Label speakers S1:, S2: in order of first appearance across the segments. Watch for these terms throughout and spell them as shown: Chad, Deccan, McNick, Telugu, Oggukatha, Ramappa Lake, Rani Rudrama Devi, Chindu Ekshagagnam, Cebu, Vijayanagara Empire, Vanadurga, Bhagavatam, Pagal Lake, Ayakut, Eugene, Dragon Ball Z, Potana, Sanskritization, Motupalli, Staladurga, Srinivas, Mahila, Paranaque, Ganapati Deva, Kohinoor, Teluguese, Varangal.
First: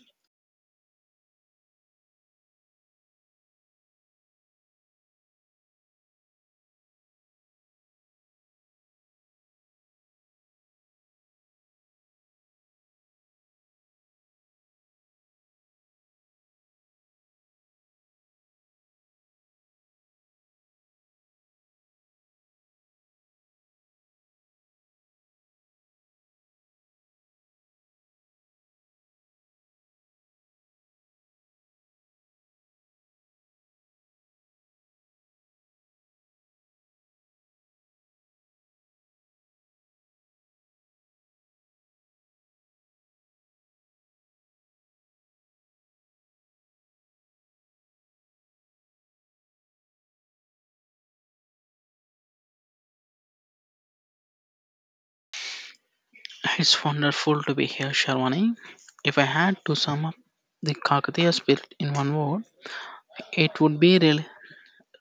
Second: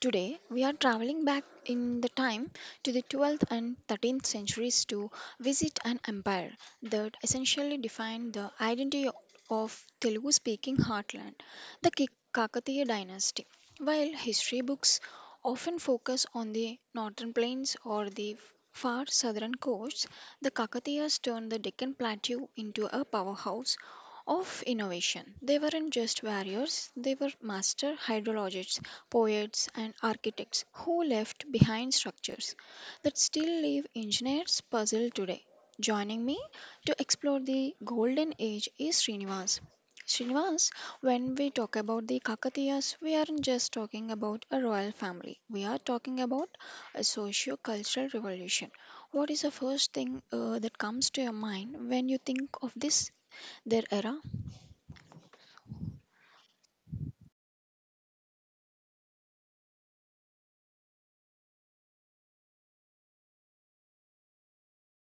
S1: Today we are traveling back in the time to the 12th and 13th centuries to visit an empire that essentially defined the identity of Telugu speaking heartland, the Kakatiya dynasty. While history books often focus on the northern plains or the far southern coasts, the Kakatiyas turned the Deccan Plateau into a powerhouse of innovation. They weren't just warriors, they were master hydrologists, poets, and architects who left behind structures that still leave engineers puzzled today. Joining me to explore the golden age is Srinivas. Srinivas, when we talk about the Kakatiyas, we aren't just talking about a royal family. We are talking about a socio-cultural revolution. What is the first thing that comes to your mind when you think of this their era?
S2: it's wonderful to be here, Sharwani. If I had to sum up the Kakatiya spirit in one word, it would be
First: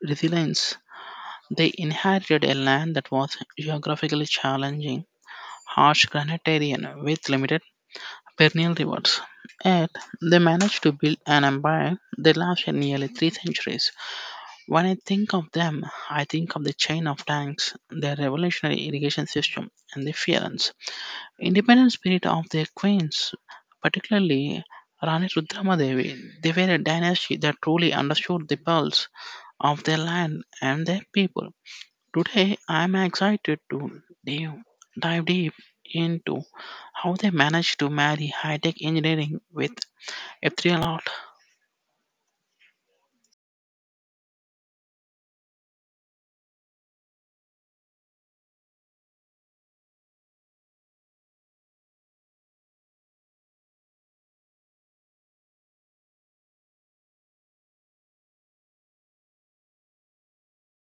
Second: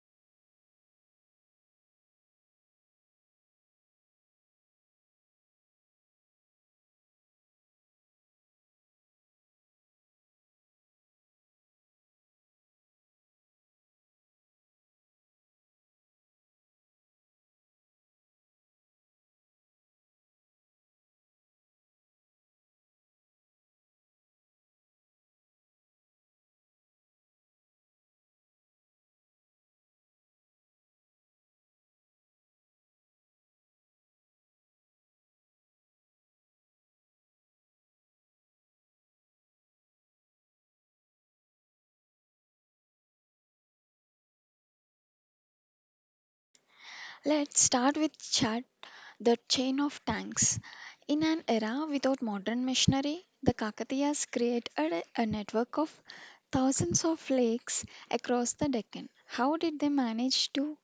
S2: resilience. They inherited a land that was geographically challenging, harsh granitarian with limited perennial rivers. Yet, they managed to build an empire that lasted nearly 3 centuries. When I think of them, I think of the chain of tanks, their revolutionary irrigation system, and the fearance independent spirit of their queens, particularly Rani Rudramadevi. They were a dynasty that truly understood the pulse of their land and their people. Today, I am excited to dive deep into how they managed to marry high tech engineering with ethereal art.
S1: Let's start with Chad, the chain of tanks. In an era without modern machinery, the Kakatiyas created a network of thousands of lakes across the Deccan. How did they manage to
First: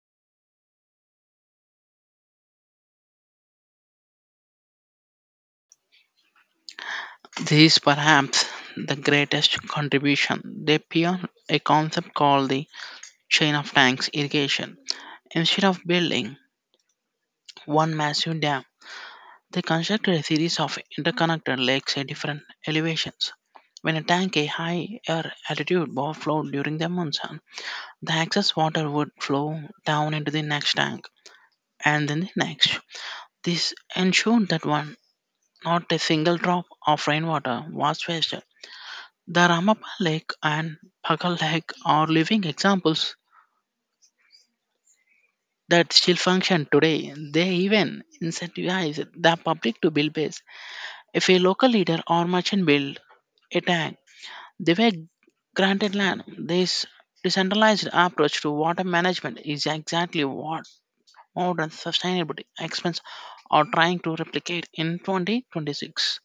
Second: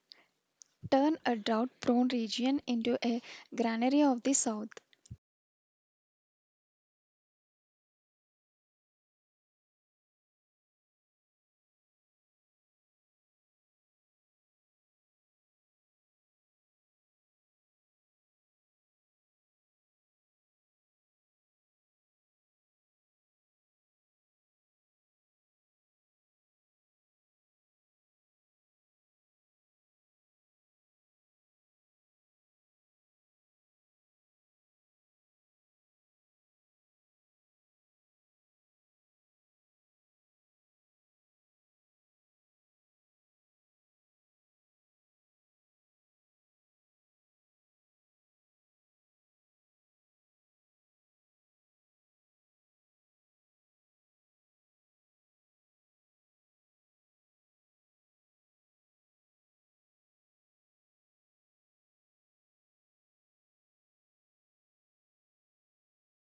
S1: turn a drought prone region into a granary of the south?
S2: This is perhaps the greatest contribution. They pioneered a concept called the chain of tanks irrigation. Instead of building one massive dam, they constructed a series of interconnected lakes at different elevations. When a tank at high air altitude overflowed during the monsoon, the excess water would flow down into the next tank and then the next. This ensured that one not a single drop of rainwater was wasted. The Ramappa Lake and Pagal Lake are living examples that still function today. They even incentivize the public to build bays. If a local leader or merchant built a tank, they were granted land. This decentralized approach to water management is exactly what modern sustainability experts are trying to replicate in 2026.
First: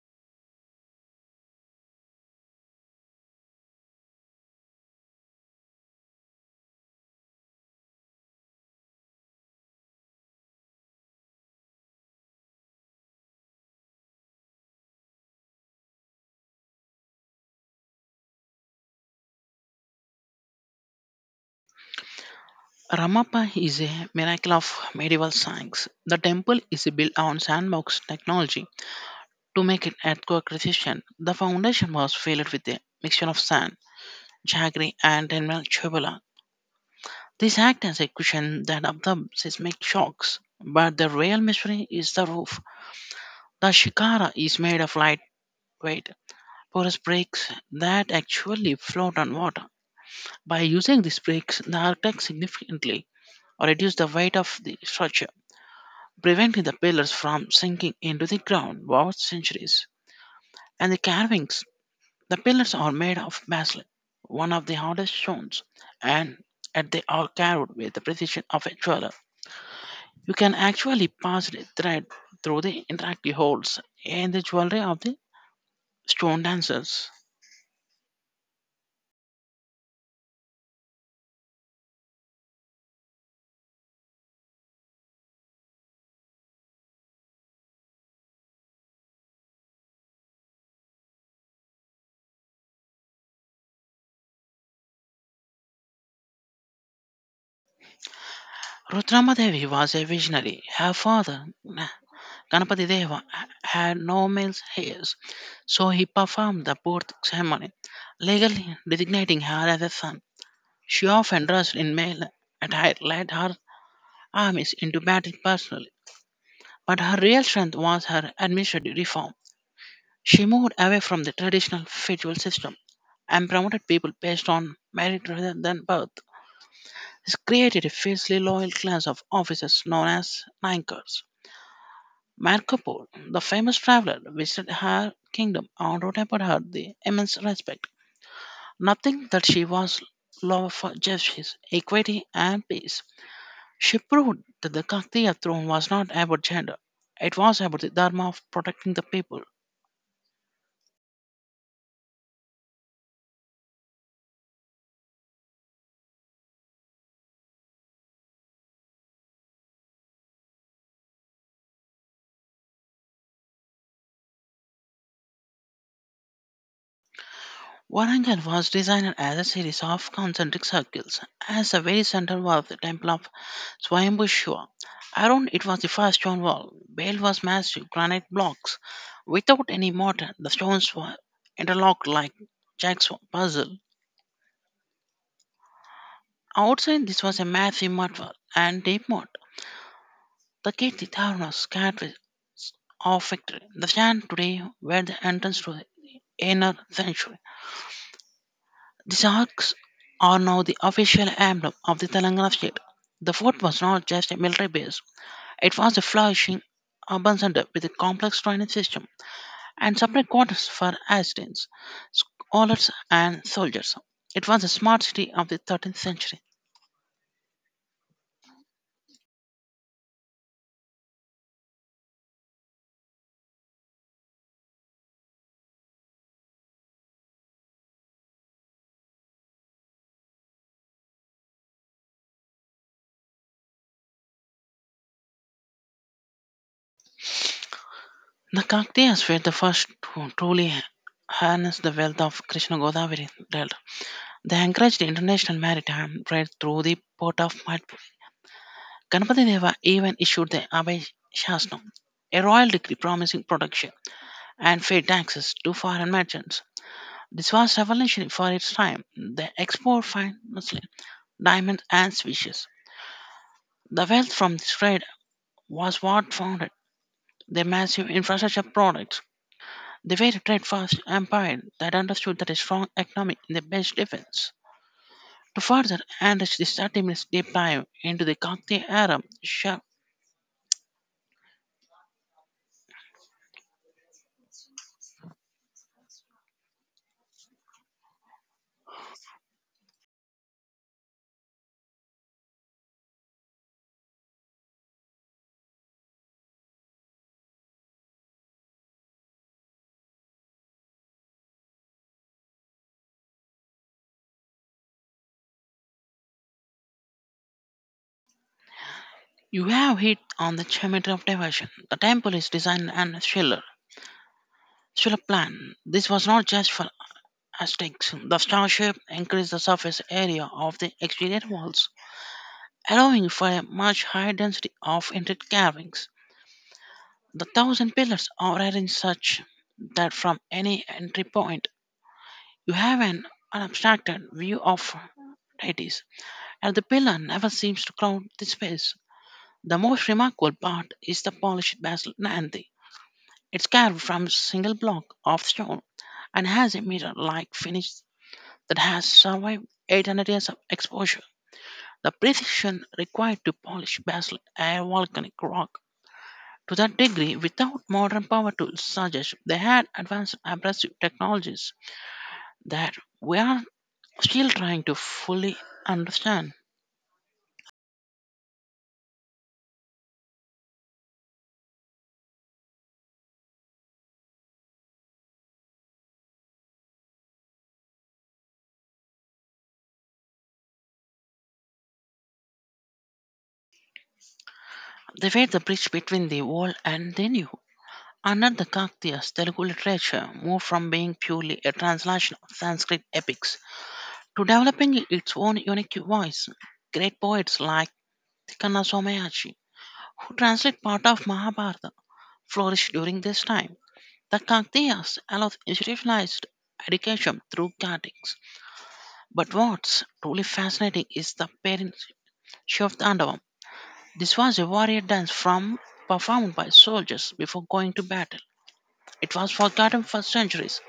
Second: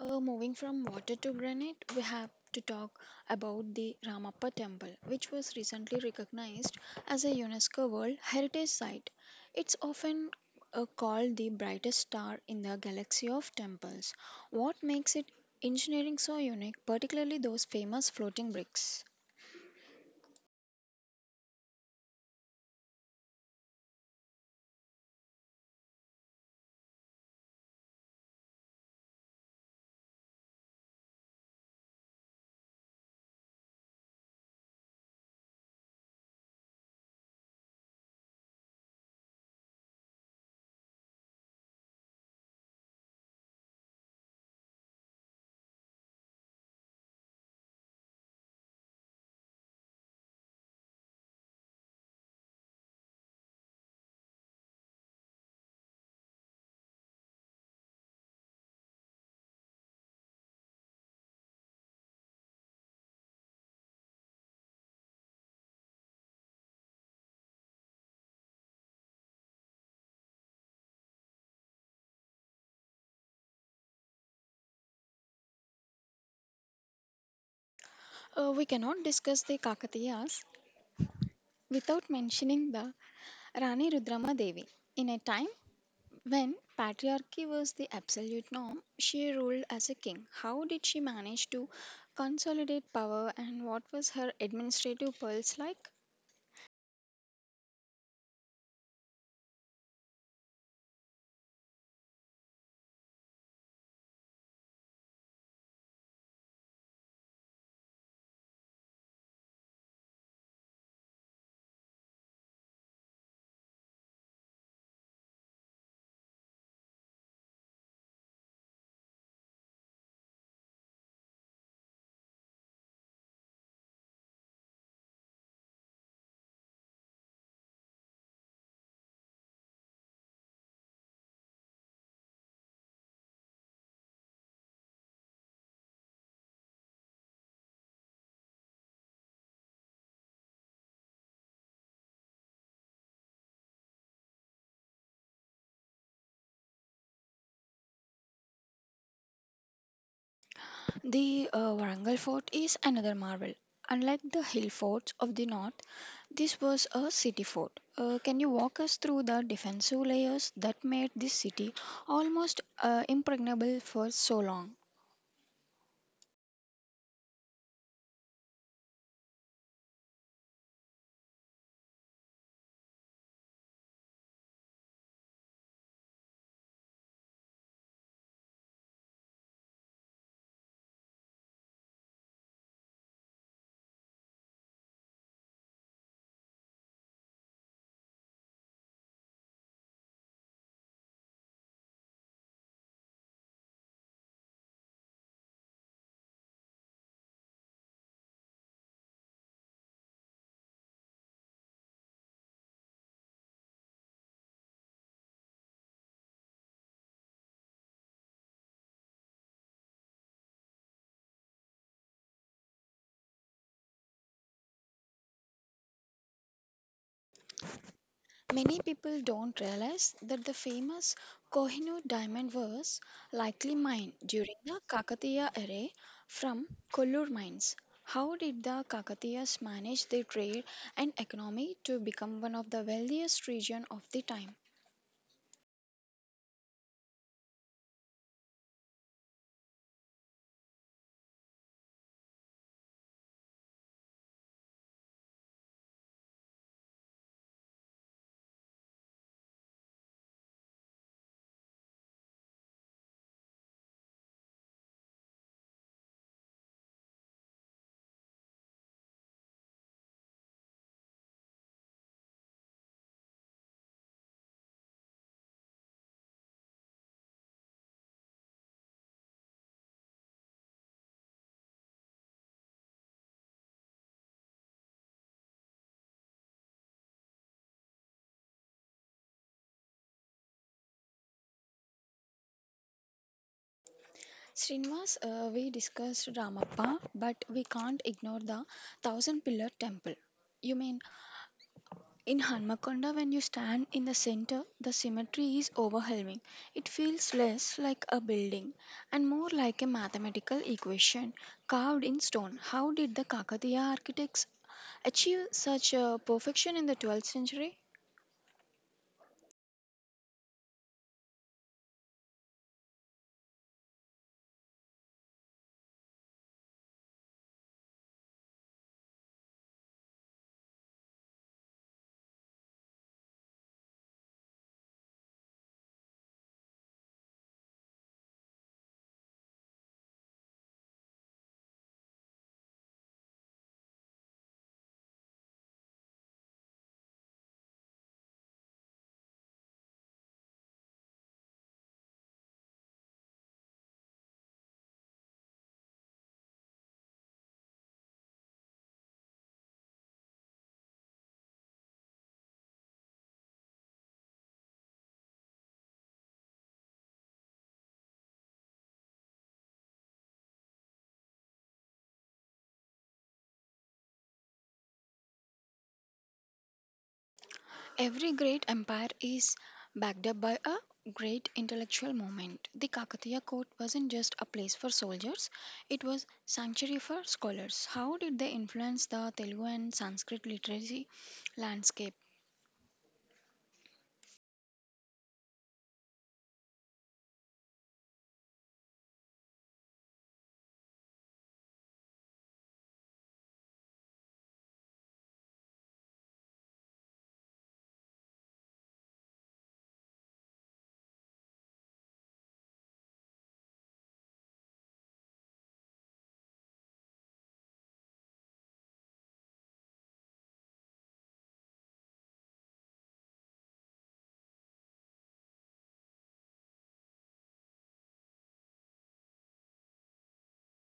S1: Moving from water to granite, we have to talk about the Ramappa Temple, which was recently recognized as a UNESCO World Heritage Site. It's often called the brightest star in the galaxy of temples. What makes it engineering so unique, particularly those famous floating bricks?
S2: Ramappa is a miracle of medieval science. The temple is built on sandbox technology to make it earthquake resistant. The foundation was filled with a mixture of sand, jaggery, and mineral chubula. This acts as a cushion that absorbs seismic shocks. But the real mystery is the roof. The shikara is made of lightweight porous bricks that actually float on water. By using these bricks, the architect significantly reduced the weight of the structure, preventing the pillars from sinking into the ground over centuries. And the carvings, the pillars are made of basalt, one of the hardest stones, and and they are carved with the precision of a jeweler. You can actually pass the thread through the interactive holes in the jewelry of the stone dancers.
S1: We cannot discuss the Kakatiyas without mentioning the Rani Rudrama Devi. In a time when patriarchy was the absolute norm, she ruled as a king. How did she manage to consolidate power, and what was her administrative pulse like?
S2: Rudramadevi was a visionary. Her father, Ganapati Deva, had no male heirs, so he performed the birth ceremony, legally designating her as a son. She often dressed in male attire, led her armies into battle personally, but her real strength was her administrative reform. She moved away from the traditional feudal system and promoted people based on merit rather than birth. This created a fiercely loyal class of officers known as Naikars. Marco Polo, the famous traveler, visited her kingdom and wrote about her the immense respect. Nothing that she was love for justice, equity, and peace. She proved that the Kaktiya throne was not about gender, it was about the dharma of protecting the people.
S1: The Warangal fort is another marvel. Unlike the hill forts of the north, this was a city fort. Can you walk us through the defensive layers that made this city almost impregnable for so long?
S2: Warangal was designed as a series of concentric circles, as the very center was the temple of Swayambhu Shiva. Around it was the first stone wall. Built was massive granite blocks. Without any mortar, the stones were interlocked like jacks of puzzle. Outside, this was a massive mud wall and deep moat. The gate the town was scarred with of victory. The stand today were the entrance to the inner sanctuary. The Sharks are now the official emblem of the Telangana state. The fort was not just a military base, it was a flourishing urban center with a complex training system and separate quarters for assistants, scholars, and soldiers. It was a smart city of the 13th century.
S1: Many people don't realize that the famous Kohinoor diamond was likely mined during the Kakatiya era from Kollur mines. How did the Kakatiyas manage their trade and economy to become one of the wealthiest regions of the time?
S2: The Kakatiyas were the first to truly harness the wealth of Krishna Godavari Delta. They encouraged international maritime trade through the port of Madhya. Ganpati Deva even issued the Abhay Shastnam, a royal decree promising protection and fair taxes to foreign merchants. This was revolutionary for its time. They export fine muslin, diamonds, and species. The wealth from this trade was what founded their massive infrastructure products. They were a trade-first empire that understood that a strong economy is the best defense. To further enrich this 30 minutes deep dive into the Kakti era, shall...
S1: Srinivas, we discussed Ramappa, but we can't ignore the Thousand Pillar Temple. You may In Hanmakonda, when you stand in the center, the symmetry is overwhelming. It feels less like a building and more like a mathematical equation carved in stone. How did the Kakatiya architects achieve such a perfection in the 12th century?
S2: You have hit on the geometry of diversion. The temple is designed and Schiller. Schiller plan. This was not just for aesthetics. The star shape increased the surface area of the exterior walls, allowing for a much higher density of intricate carvings. The thousand pillars are arranged such that from any entry point you have an unobstructed view of deities, and the pillar never seems to crowd the space. The most remarkable part is the polished basalt Nandi. It's carved from a single block of stone and has a mirror-like finish that has survived 800 years of exposure. The precision required to polish basalt a volcanic rock to that degree without modern power tools suggests they had advanced abrasive technologies that we are still trying to fully understand.
S1: Every great empire is backed up by a great intellectual movement. The Kakatiya court wasn't just a place for soldiers, it was sanctuary for scholars. How did they influence the Telugu and Sanskrit literacy landscape?
S2: They were the bridge between the old and the new. Under the Kaktias, Telugu literature moved from being purely a translation of Sanskrit epics to developing its own unique voice. Great poets like Tikana Somayaji, who translate part of Mahabharata, flourished during this time. The Kakatiyas allowed institutionalized education through cuttings. But what's truly fascinating is the parents of the Andavam. This was a warrior dance from performed by soldiers before going to battle. It was forgotten for centuries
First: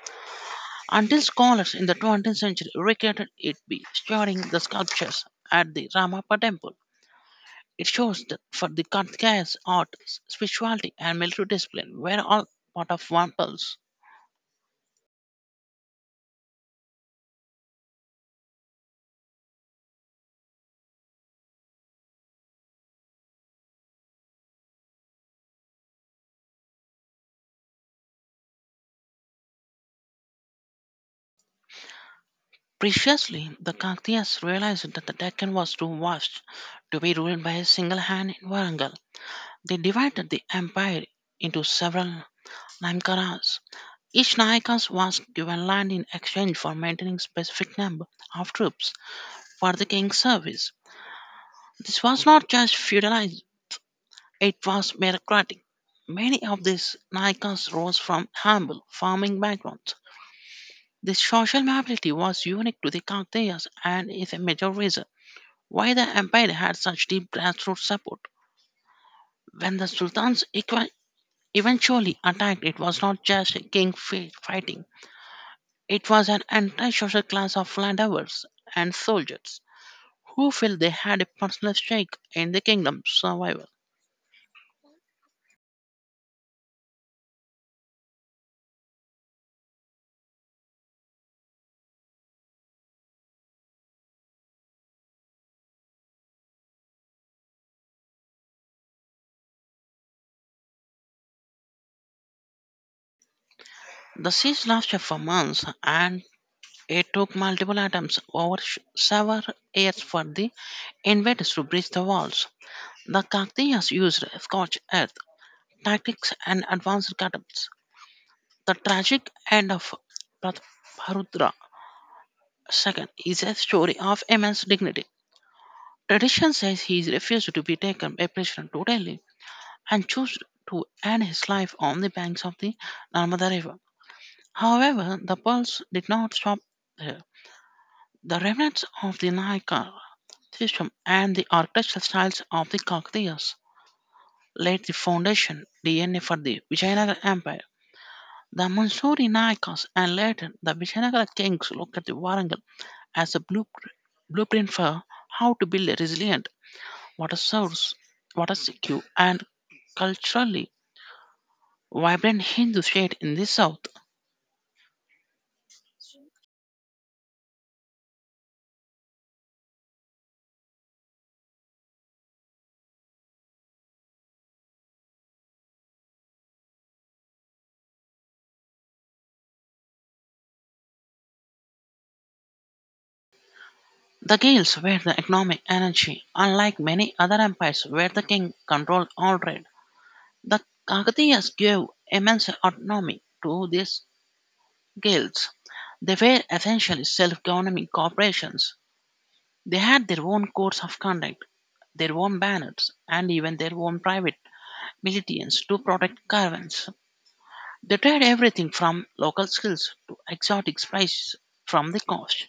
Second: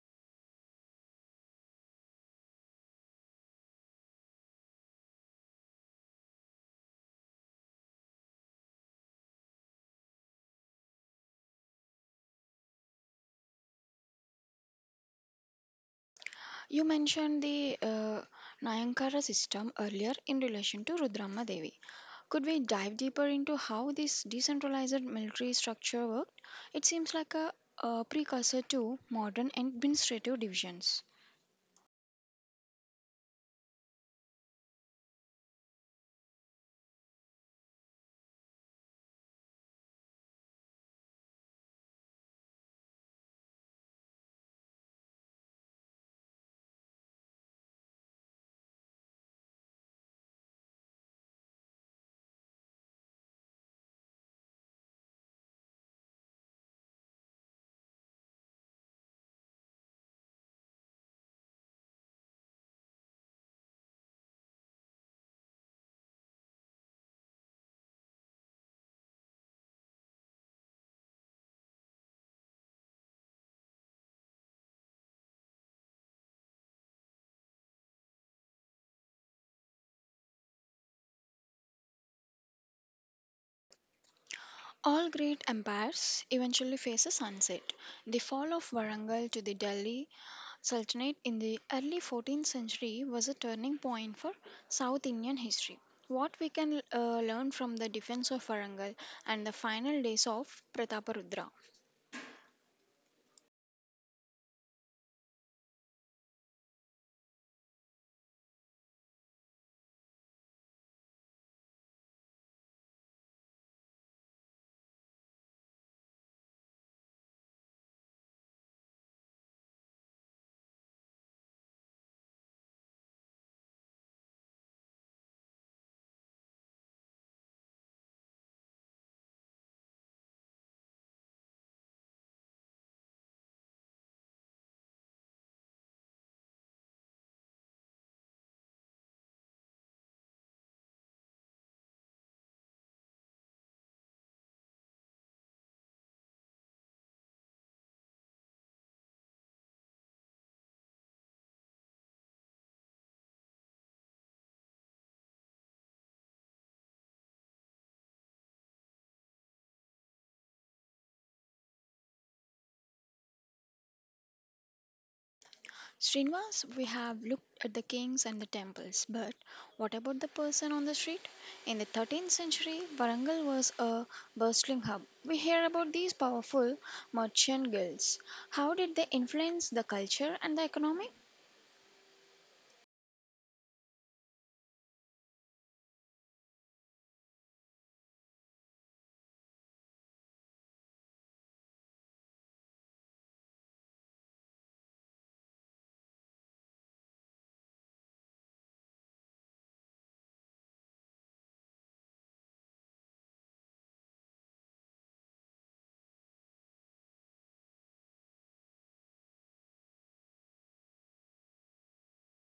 S2: until scholars in the 20th century recreated it by studying the sculptures at the Ramappa temple. It shows that for the Kantka's art, spirituality, and military discipline were all part of one pulse.
S1: You mentioned the Nayankara system earlier in relation to Rudramma Devi. Could we dive deeper into how this decentralized military structure worked? It seems like a precursor to modern administrative divisions.
S2: Preciously, the Kaktias realized that the Deccan was too vast to be ruled by a single hand in Warangal. They divided the empire into several Naimkaras. Each Nayakas was given land in exchange for maintaining specific number of troops for the king's service. This was not just feudalism, it was meritocratic. Many of these Naikas rose from humble farming backgrounds. This social mobility was unique to the Kakatiyas and is a major reason why the empire had such deep grassroots support. When the eventually attacked, it was not just a fighting, it was an entire social class of landowners and soldiers who felt they had a personal stake in the kingdom's survival.
S1: All great empires eventually face a sunset. The fall of Warangal to the Delhi Sultanate in the early 14th century was a turning point for South Indian history. What we can learn from the defense of Warangal and the final days of Prataparudra.
S2: The siege lasted for months, and it took multiple attempts several years for the invaders to breach the walls. The Kakatiyas used scorched earth tactics and advanced catapults. The tragic end of Pratabharudra II is a story of immense dignity. Tradition says he refused to be taken by prisoner to Delhi and chose to end his life on the banks of the Narmada River. However, the Poles did not stop there. The remnants of the Nayaka system and the architectural styles of the Kakatiyas laid the foundation DNA for the Vijayanagara Empire. The Mansuri Nayakas and later the Vijayanagara kings looked at the Warangal as a blueprint, for how to build a resilient, water source, water secure, and culturally vibrant Hindu state in the south.
S1: Srinivas, we have looked at the kings and the temples, but what about the person on the street? In the 13th century, Varangal was a bustling hub. We hear about these powerful merchant guilds. How did they influence the culture and the economy?
S2: The Gaels were the economic energy, unlike many other empires where the king controlled all trade. The Kakatiyas gave immense autonomy to these guilds. They were essentially self governing corporations. They had their own codes of conduct, their own banners, and even their own private militants to protect caravans. They tried everything from local skills to exotic spices from the coast.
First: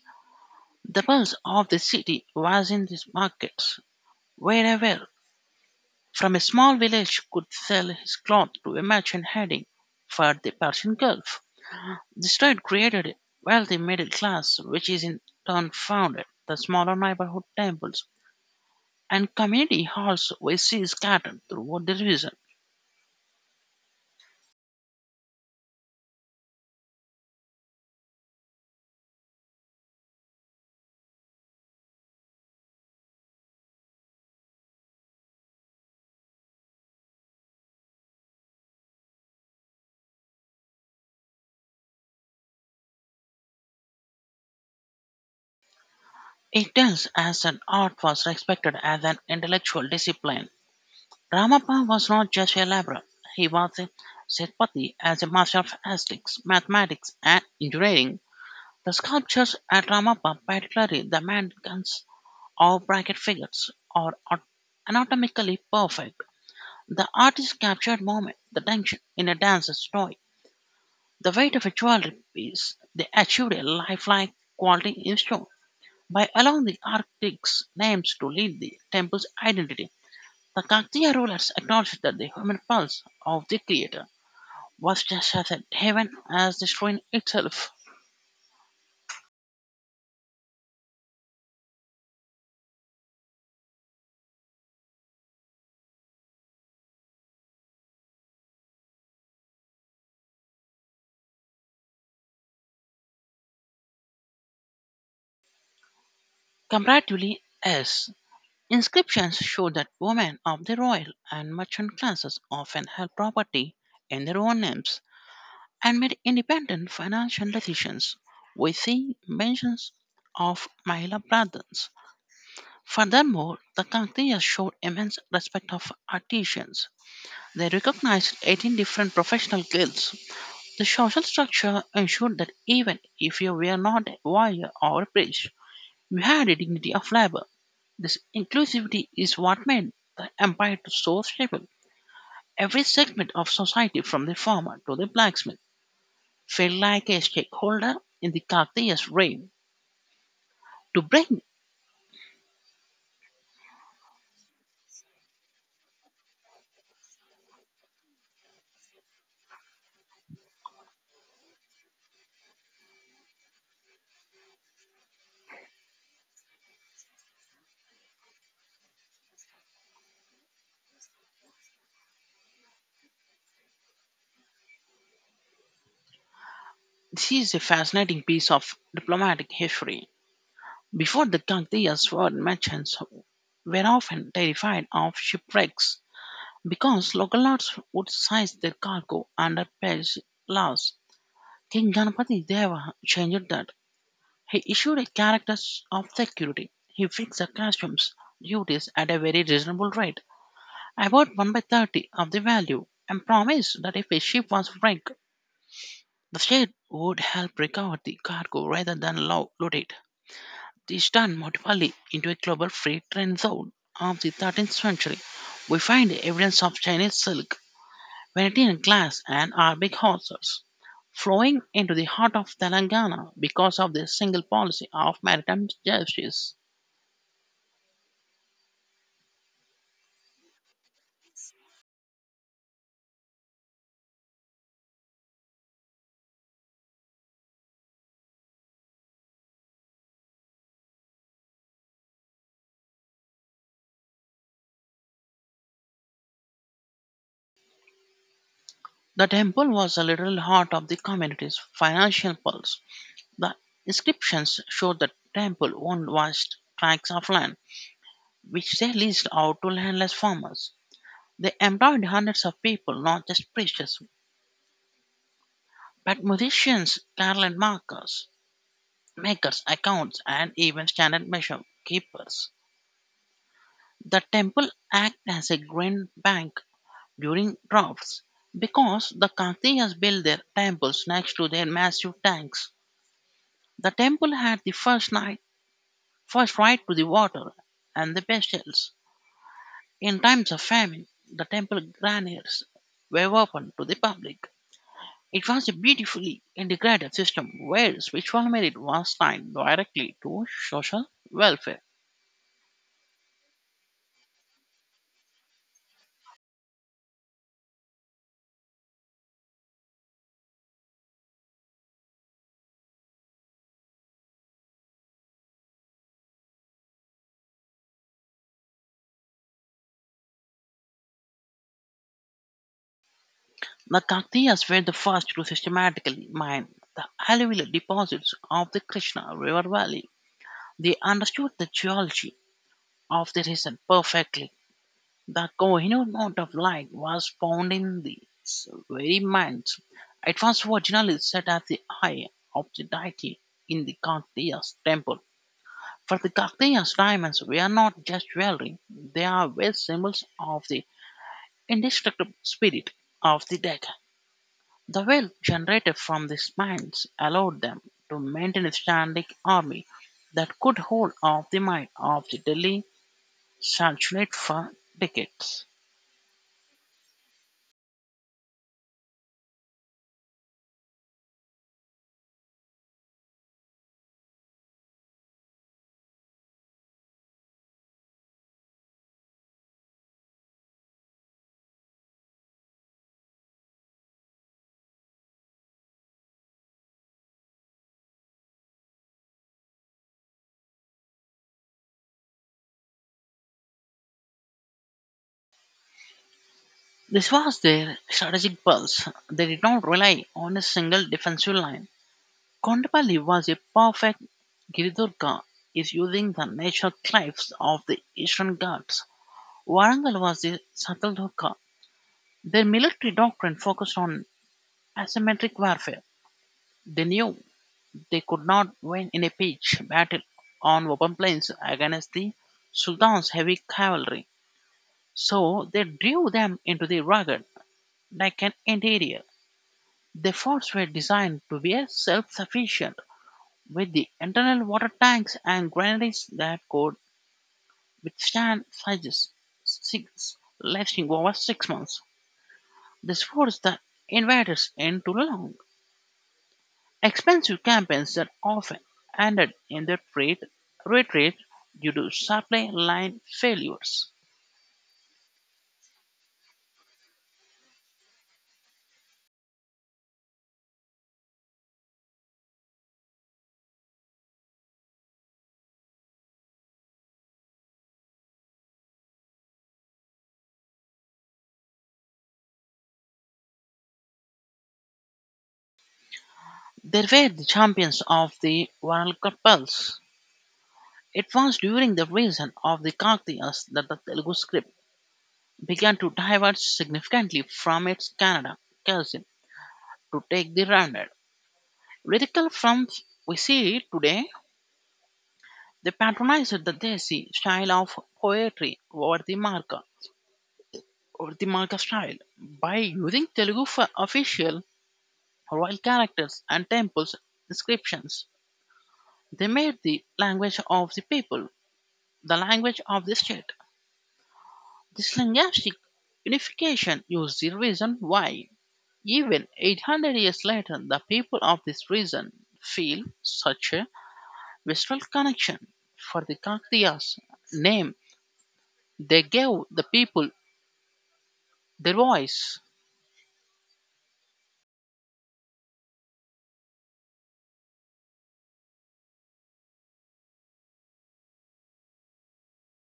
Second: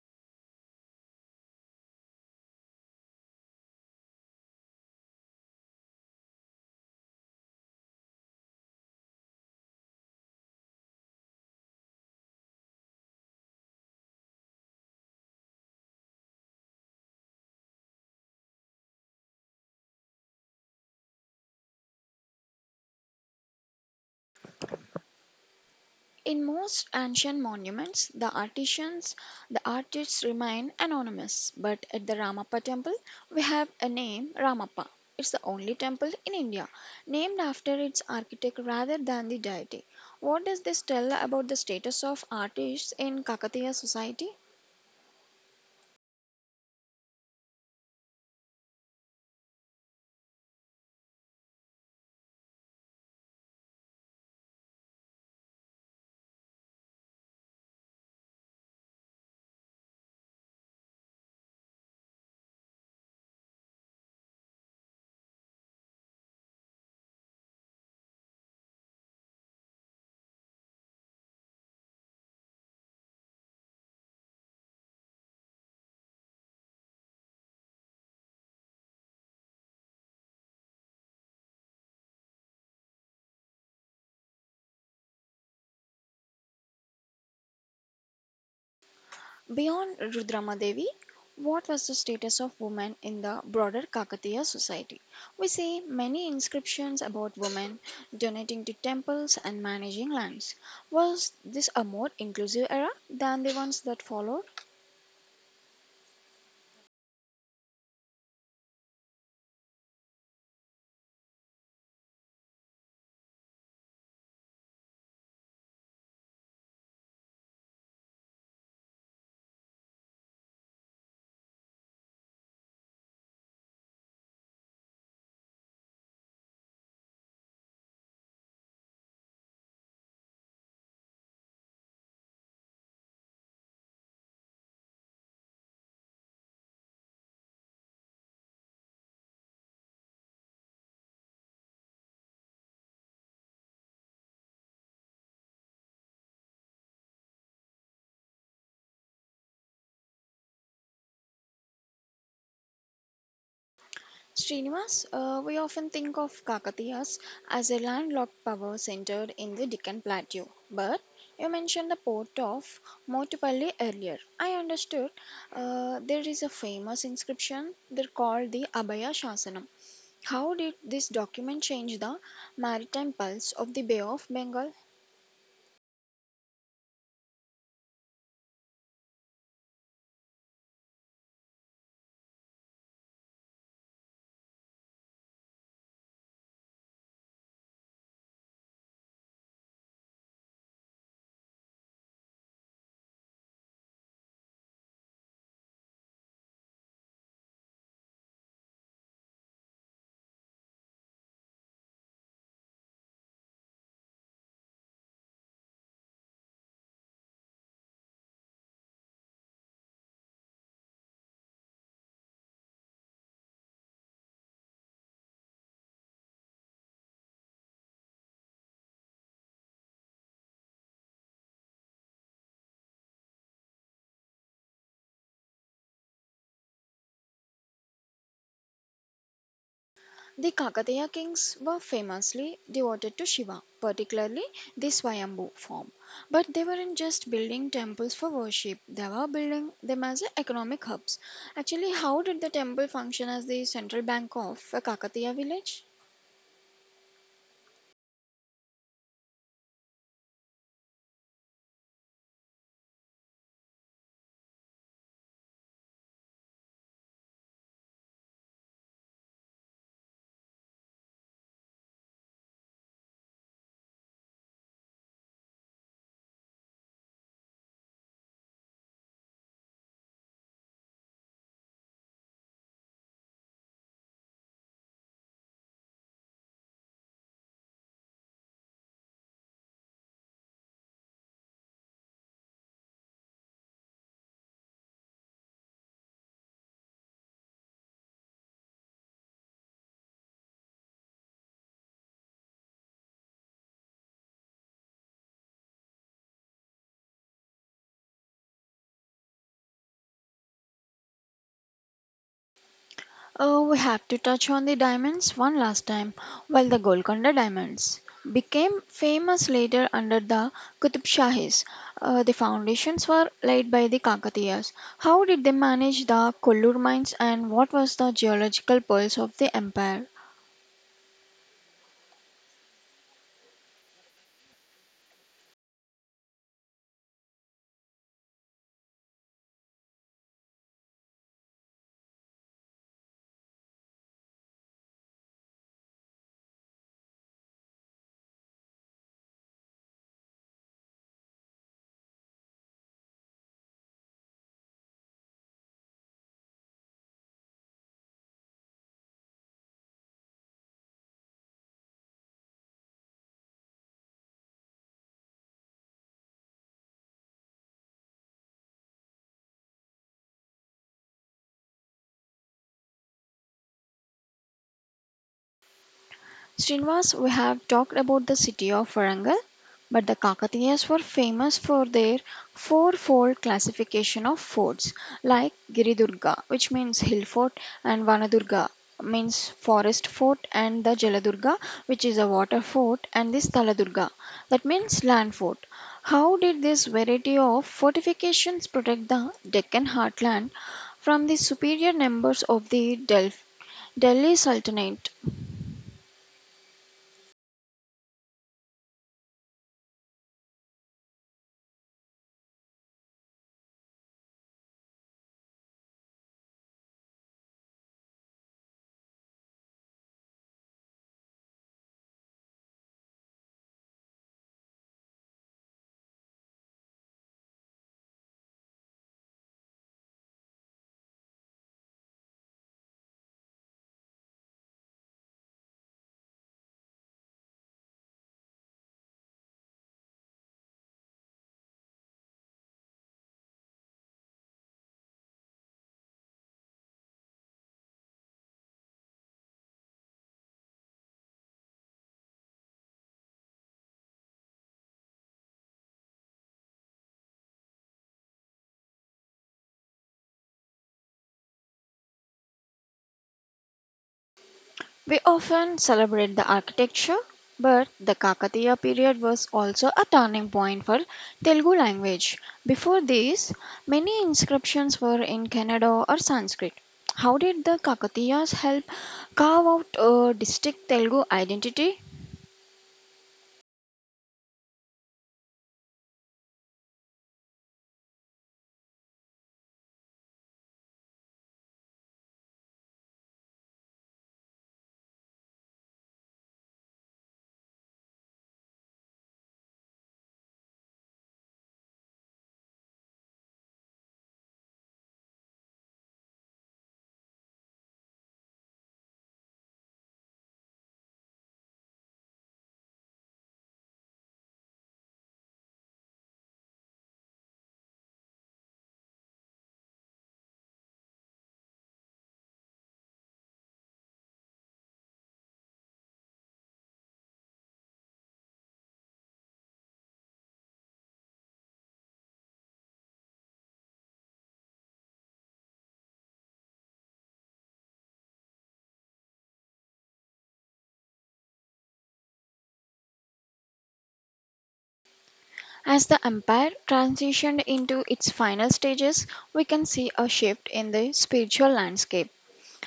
S2: The pulse of the city was in these markets, where a well from a small village could sell his cloth to a merchant heading for the Persian Gulf. The state created a wealthy middle class, which is in turn founded the smaller neighborhood temples and community halls we see scattered throughout the region.
S1: In most ancient monuments, the artisans, the artists remain anonymous, but at the Ramappa temple, we have a name Ramappa. It's the only temple in India named after its architect rather than the deity. What does this tell about the status of artists in Kakatiya society?
S2: It tells us that art was respected as an intellectual discipline. Ramappa was not just a laborer, he was a Setpati as a master of aesthetics, mathematics, and engineering. The sculptures at Ramappa, particularly the mannequins or bracket figures, are anatomically perfect. The artist captured moment, the tension in a dancer's story, the weight of a jewelry piece. They achieved a lifelike quality in stone by allowing the architects' names to lead the temple's identity. The Kaktiya rulers acknowledged that the human pulse of the creator was just as heaven as the shrine itself.
S1: Beyond Rudramadevi, what was the status of women in the broader Kakatiya society? We see many inscriptions about women donating to temples and managing lands. Was this a more inclusive era than the ones that followed?
S2: Comparatively, as inscriptions show that women of the royal and merchant classes often held property in their own names, and made independent financial decisions within mentions of Mahila brothers. Furthermore, the Kakatiyas showed immense respect of artisans. They recognized 18 different professional guilds. The social structure ensured that even if you were not a warrior or a priest, you had a dignity of labor. This inclusivity is what made the empire to so stable. Every segment of society, from the farmer to the blacksmith, felt like a stakeholder in the Kaktiya's reign. To bring
S1: Srinivas, we often think of Kakatiyas as a landlocked power centered in the Deccan Plateau, but you mentioned the port of Motupalli earlier. I understood there is a famous inscription they called the Abhaya Shasanam. How did this document change the maritime pulse of the Bay of Bengal?
S2: this is a fascinating piece of diplomatic history. Before the Kaktiya's were merchants were often terrified of shipwrecks because local lords would seize their cargo under pledge laws. King Ganapati Deva changed that. He issued a character of security. He fixed the customs duties at a very reasonable rate, about 1 by 30 of the value, and promised that if a ship was wrecked, the state would help recover the cargo rather than loot it. This turned Montebello into a global freight trade zone of the 13th century. We find evidence of Chinese silk, Venetian glass, and Arabic horses flowing into the heart of Telangana because of this single policy of maritime justice.
S1: The Kakatiya kings were famously devoted to Shiva, particularly the Swayambhu form. But they weren't just building temples for worship, they were building them as economic hubs. Actually, how did the temple function as the central bank of a Kakatiya village?
S2: The temple was the literal heart of the community's financial pulse. The inscriptions show the temple owned vast tracts of land which they leased out to landless farmers. They employed hundreds of people, not just preachers, but musicians, garland markers, makers, accounts, and even standard measure keepers. The temple acted as a grain bank during droughts because the Kanthiyas built their temples next to their massive tanks. The temple had the first night, first right to the water and the best shells. In times of famine, the temple granaries were open to the public. It was a beautifully integrated system where switch farming was tied directly to social welfare.
S1: We have to touch on the diamonds one last time. While the Golconda diamonds became famous later under the Qutub Shahis, the foundations were laid by the Kakatiyas. How did they manage the Kollur mines, and what was the geological pulse of the empire?
S2: The Kakatiyas were the first to systematically mine the alluvial deposits of the Krishna River Valley. They understood the geology of the region perfectly. The Kohinoor note of light was found in these very mines. It was originally set at the eye of the deity in the Kakatiyas temple. For the Carthaginians, diamonds were not just jewelry, they are wealth symbols of the indestructible spirit of the dead. The wealth generated from these mines allowed them to maintain a standing army that could hold off the might of the Delhi Sultanate for decades.
S1: Srinivas, we have talked about the city of Varangal, but the Kakatiyas were famous for their fourfold classification of forts, like Giridurga, which means hill fort, and Vanadurga, means forest fort, and the Jaladurga, which is a water fort, and the Staladurga, that means land fort. How did this variety of fortifications protect the Deccan heartland from the superior numbers of the Delhi Sultanate?
S2: This was their strategic pulse. They did not rely on a single defensive line. Kondapalli was a perfect Giridurga is using the natural cliffs of the Eastern Ghats. Warangal was the Sataldhoka. Their military doctrine focused on asymmetric warfare. They knew they could not win in a pitched battle on open plains against the Sultan's heavy cavalry, so they drew them into the rugged, Deccan interior. Their forts were designed to be self-sufficient, with the internal water tanks and granaries that could withstand sieges lasting over 6 months. This forced the invaders into long, expensive campaigns that often ended in their trade retreat due to supply line failures.
S1: We often celebrate the architecture, but the Kakatiya period was also a turning point for Telugu language. Before this, many inscriptions were in Kannada or Sanskrit. How did the Kakatiyas help carve out a distinct Telugu identity?
S2: They were the champions of the Varalka Pulse. It was during the reign of the Kakatiyas that the Telugu script began to diverge significantly from its Kannada cousin to take the rounded lyrical form we see today. They patronized the Desi style of poetry over the marker or the Malka style by using official royal characters and temples inscriptions. They made the language of the people the language of the state. This linguistic unification is the reason why, even 800 years later, the people of this region feel such a visceral connection. For the Kakatiyas name, they gave the people their voice.
S1: As the empire transitioned into its final stages, we can see a shift in the spiritual landscape.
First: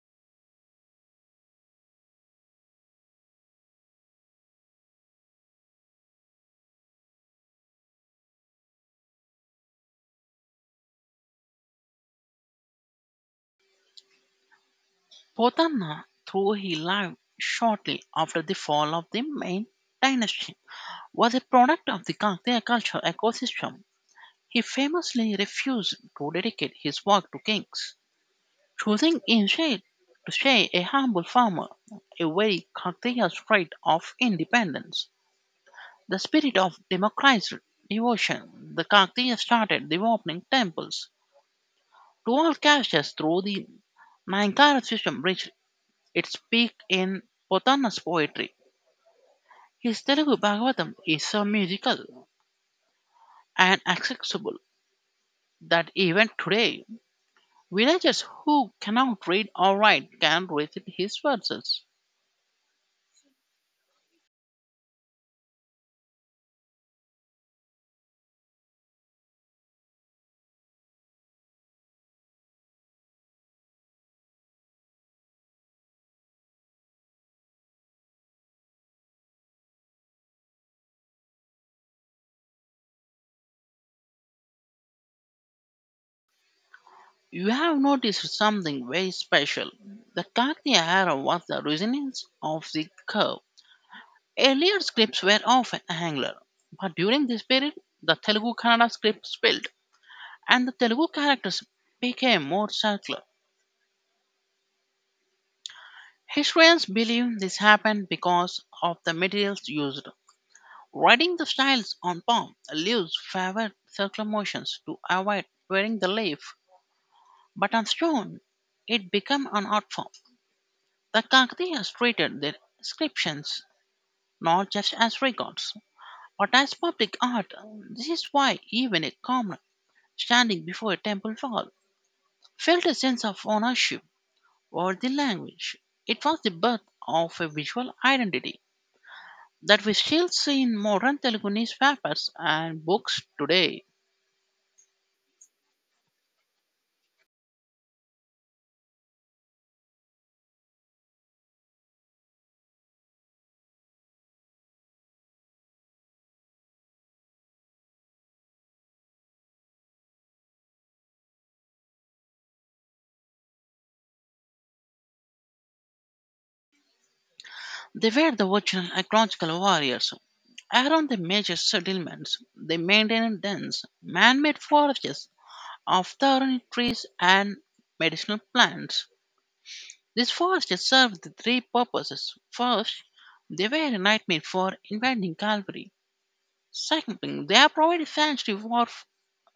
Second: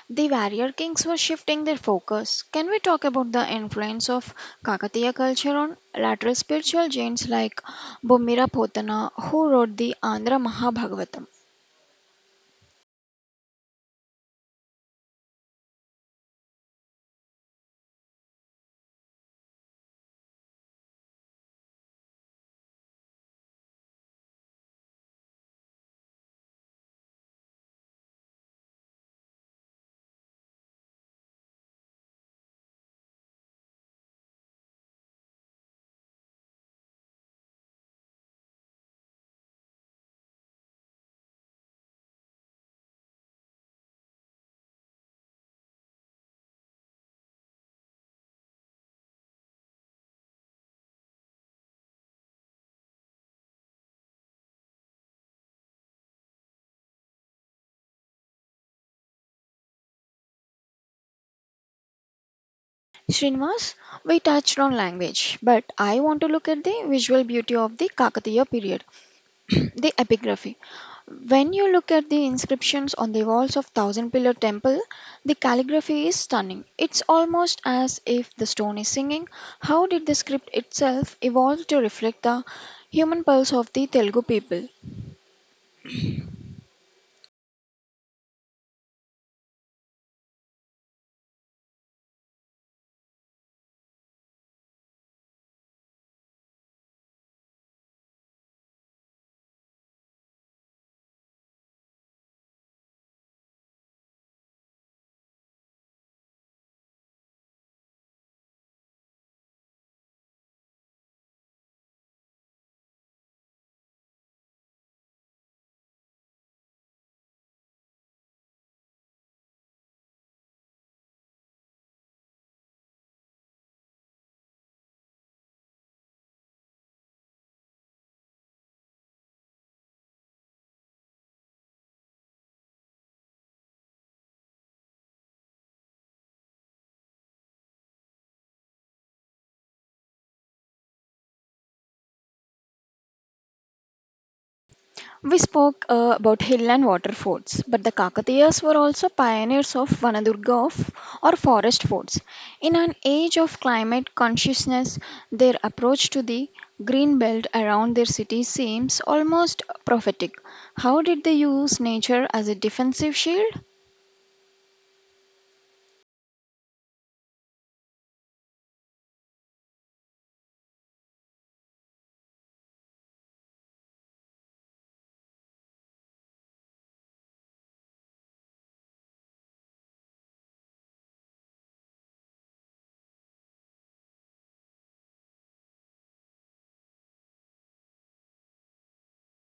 S1: The warrior kings were shifting their focus. Can we talk about the influence of Kakatiya culture on later spiritual giants like Bumira Potana, who wrote the Andhra Mahabhagavatam?
S2: Potana, though he lived shortly after the fall of the main dynasty, was a product of the Kaktiya cultural ecosystem. He famously refused to dedicate his work to kings, choosing instead to stay a humble farmer, a very Kaktiya trait of independence. The spirit of democratized devotion, the Kaktiya started developing temples to all castes through the Nankara system, which its peak in Pothana's poetry. His Telugu Bhagavatam is so musical and accessible that even today, villagers who cannot read or write can recite his verses.
S1: Srinivas, we touched on language, but I want to look at the visual beauty of the Kakatiya period, the epigraphy. When you look at the inscriptions on the walls of Thousand Pillar Temple, the calligraphy is stunning. It's almost as if the stone is singing. How did the script itself evolve to reflect the human pulse of the Telugu people?
S2: You have noticed something very special. The Kakya era was the resonance of the curve. Earlier scripts were often angular, but during this period, the Telugu Kannada script spilled and the Telugu characters became more circular. Historians believe this happened because of the materials used. Riding the styles on palm leaves favored circular motions to avoid wearing the leaf, but on stone it became an art form. The Kakatiyas treated their inscriptions not just as records, but as public art. This is why even a commoner standing before a temple wall felt a sense of ownership over the language. It was the birth of a visual identity that we still see in modern Teluguese papers and books today.
S1: We spoke about hill and water forts, but the Kakatiyas were also pioneers of Vanadurga or forest forts. In an age of climate consciousness, their approach to the green belt around their city seems almost prophetic. How did they use nature as a defensive shield?
S2: They were the original ecological warriors. Around the major settlements, they maintained dense, man-made forests of thorny trees and medicinal plants. These forests served the three purposes. First, they were a nightmare for invading cavalry. Second, they provided sanctuary for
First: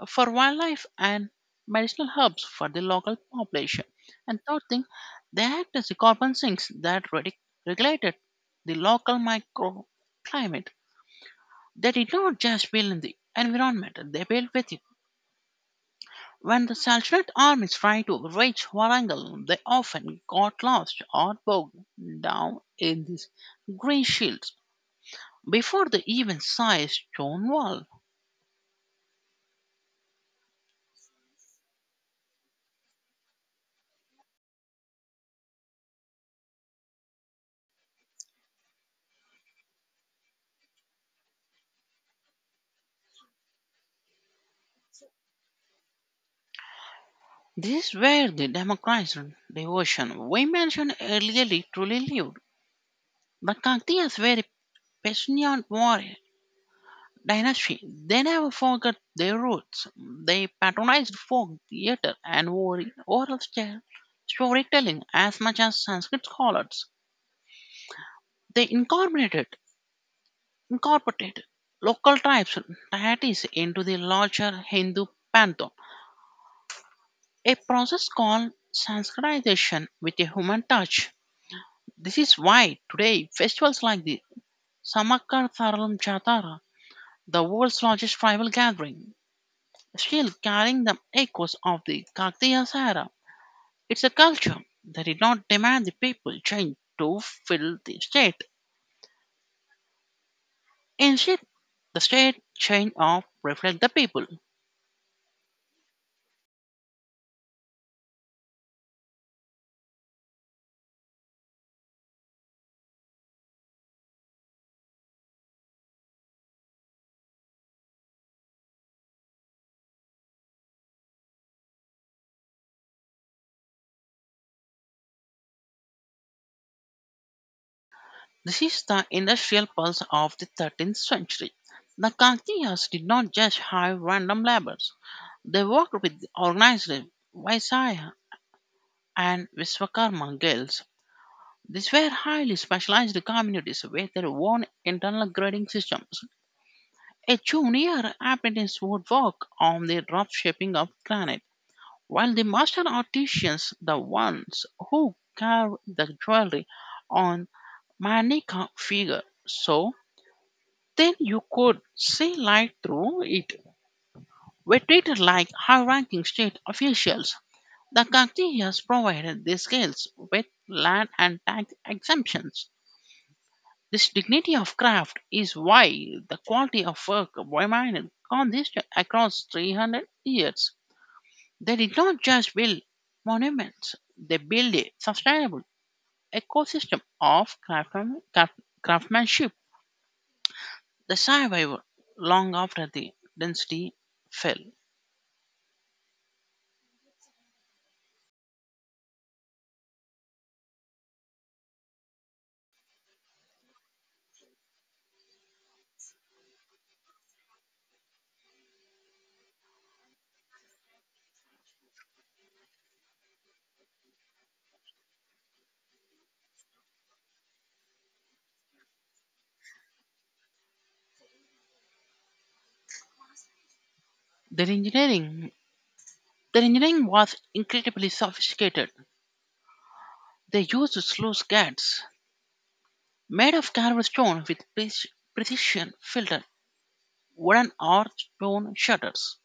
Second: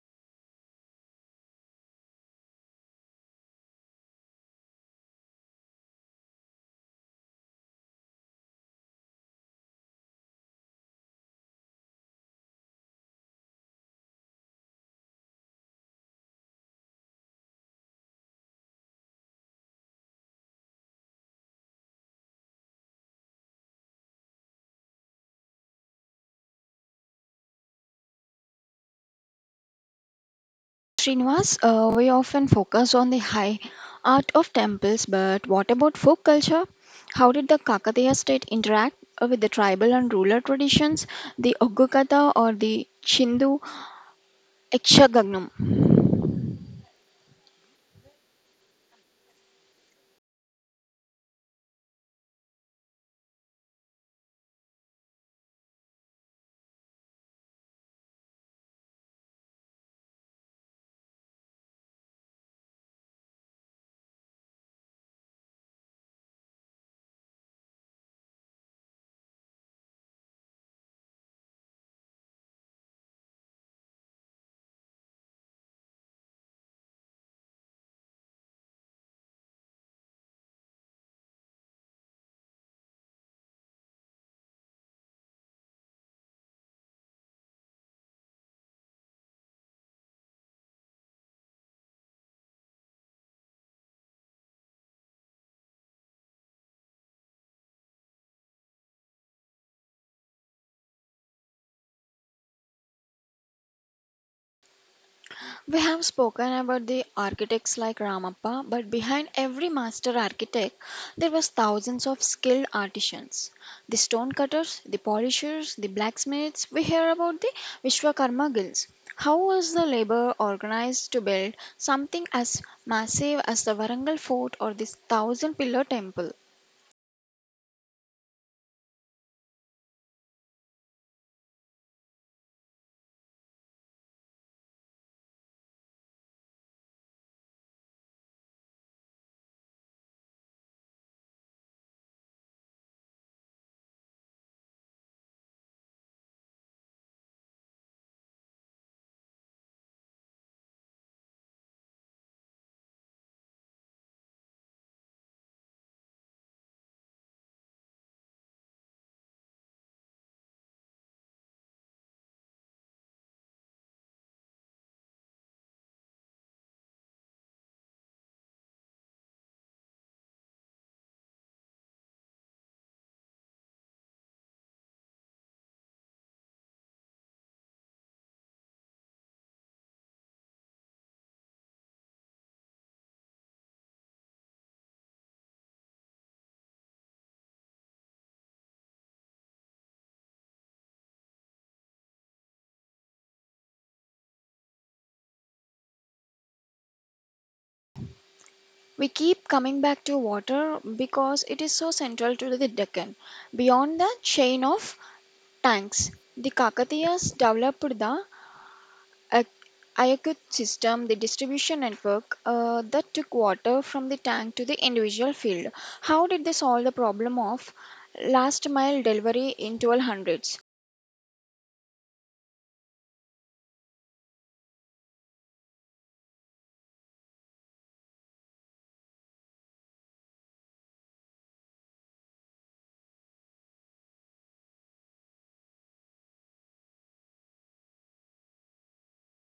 S2: wildlife and medicinal herbs for the local population. And third thing, they act as the carbon sinks that regulated the local microclimate. They did not just build in the environment, they built with it. When the Saltanate armies tried to reach Warangal, they often got lost or bogged down in these green shields before they even saw a stone wall.
S1: Srinivas, we often focus on the high art of temples, but what about folk culture? How did the Kakatiya state interact with the tribal and rural traditions, the Oggukatha or the Chindu Ekshagagnam?
S2: This is where the democratized devotion we mentioned earlier truly lived. The Kakatiyas were a passionate warrior dynasty. They never forgot their roots. They patronized folk theater and oral storytelling as much as Sanskrit scholars. They incorporated local tribes deities into the larger Hindu pantheon, a process called Sanskritization with a human touch. This is why today festivals like the Samakkar Tharalam Jatara, the world's largest tribal gathering, still carrying the echoes of the Kaktiya Sahara. It's a culture that did not demand the people change to fill the state. Instead, the state change of reflect the people.
S1: We have spoken about the architects like Ramappa, but behind every master architect, there was thousands of skilled artisans. The stone cutters, the polishers, the blacksmiths. We hear about the Vishwakarma guilds. How was the labor organized to build something as massive as the Varangal fort or this thousand pillar temple?
S2: This is the industrial pulse of the 13th century. The Kakatiyas did not just hire random laborers. They worked with organized Vaisya and Vishwakarma guilds. These were highly specialized communities with their own internal grading systems. A junior apprentice would work on the rough shaping of granite, while the master artisans, the ones who carved the jewelry on Manika figure, so then you could see light through it. Were treated like high ranking state officials. The Kakhtiyas provided these guilds with land and tax exemptions. This dignity of craft is why the quality of work remained consistent across 300 years. They did not just build monuments, they built a sustainable ecosystem of craftsmanship. They survived long after the dynasty fell.
S1: We keep coming back to water because it is so central to the Deccan. Beyond the chain of tanks, the Kakatiyas developed the Ak- Ayakut system, the distribution network that took water from the tank to the individual field. How did they solve the problem of last mile delivery in 1200s?
S2: Their engineering Their engineering was incredibly sophisticated. They used sluice gates made of carved stone with precision filtered wooden or stone shutters.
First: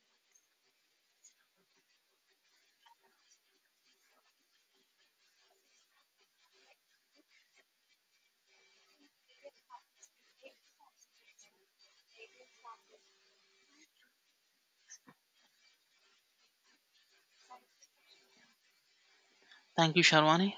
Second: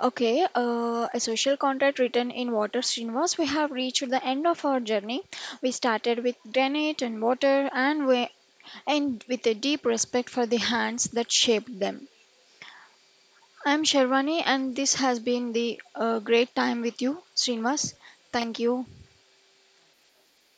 S1: Okay, a social contract written in water, Srinivas. We have reached the end of our journey. We started with granite and water, and we and with a deep respect for the hands that shaped them. I'm Sherwani, and this has been the great time with you, Srinivas. Thank you.
S2: Thank you, Sharwani.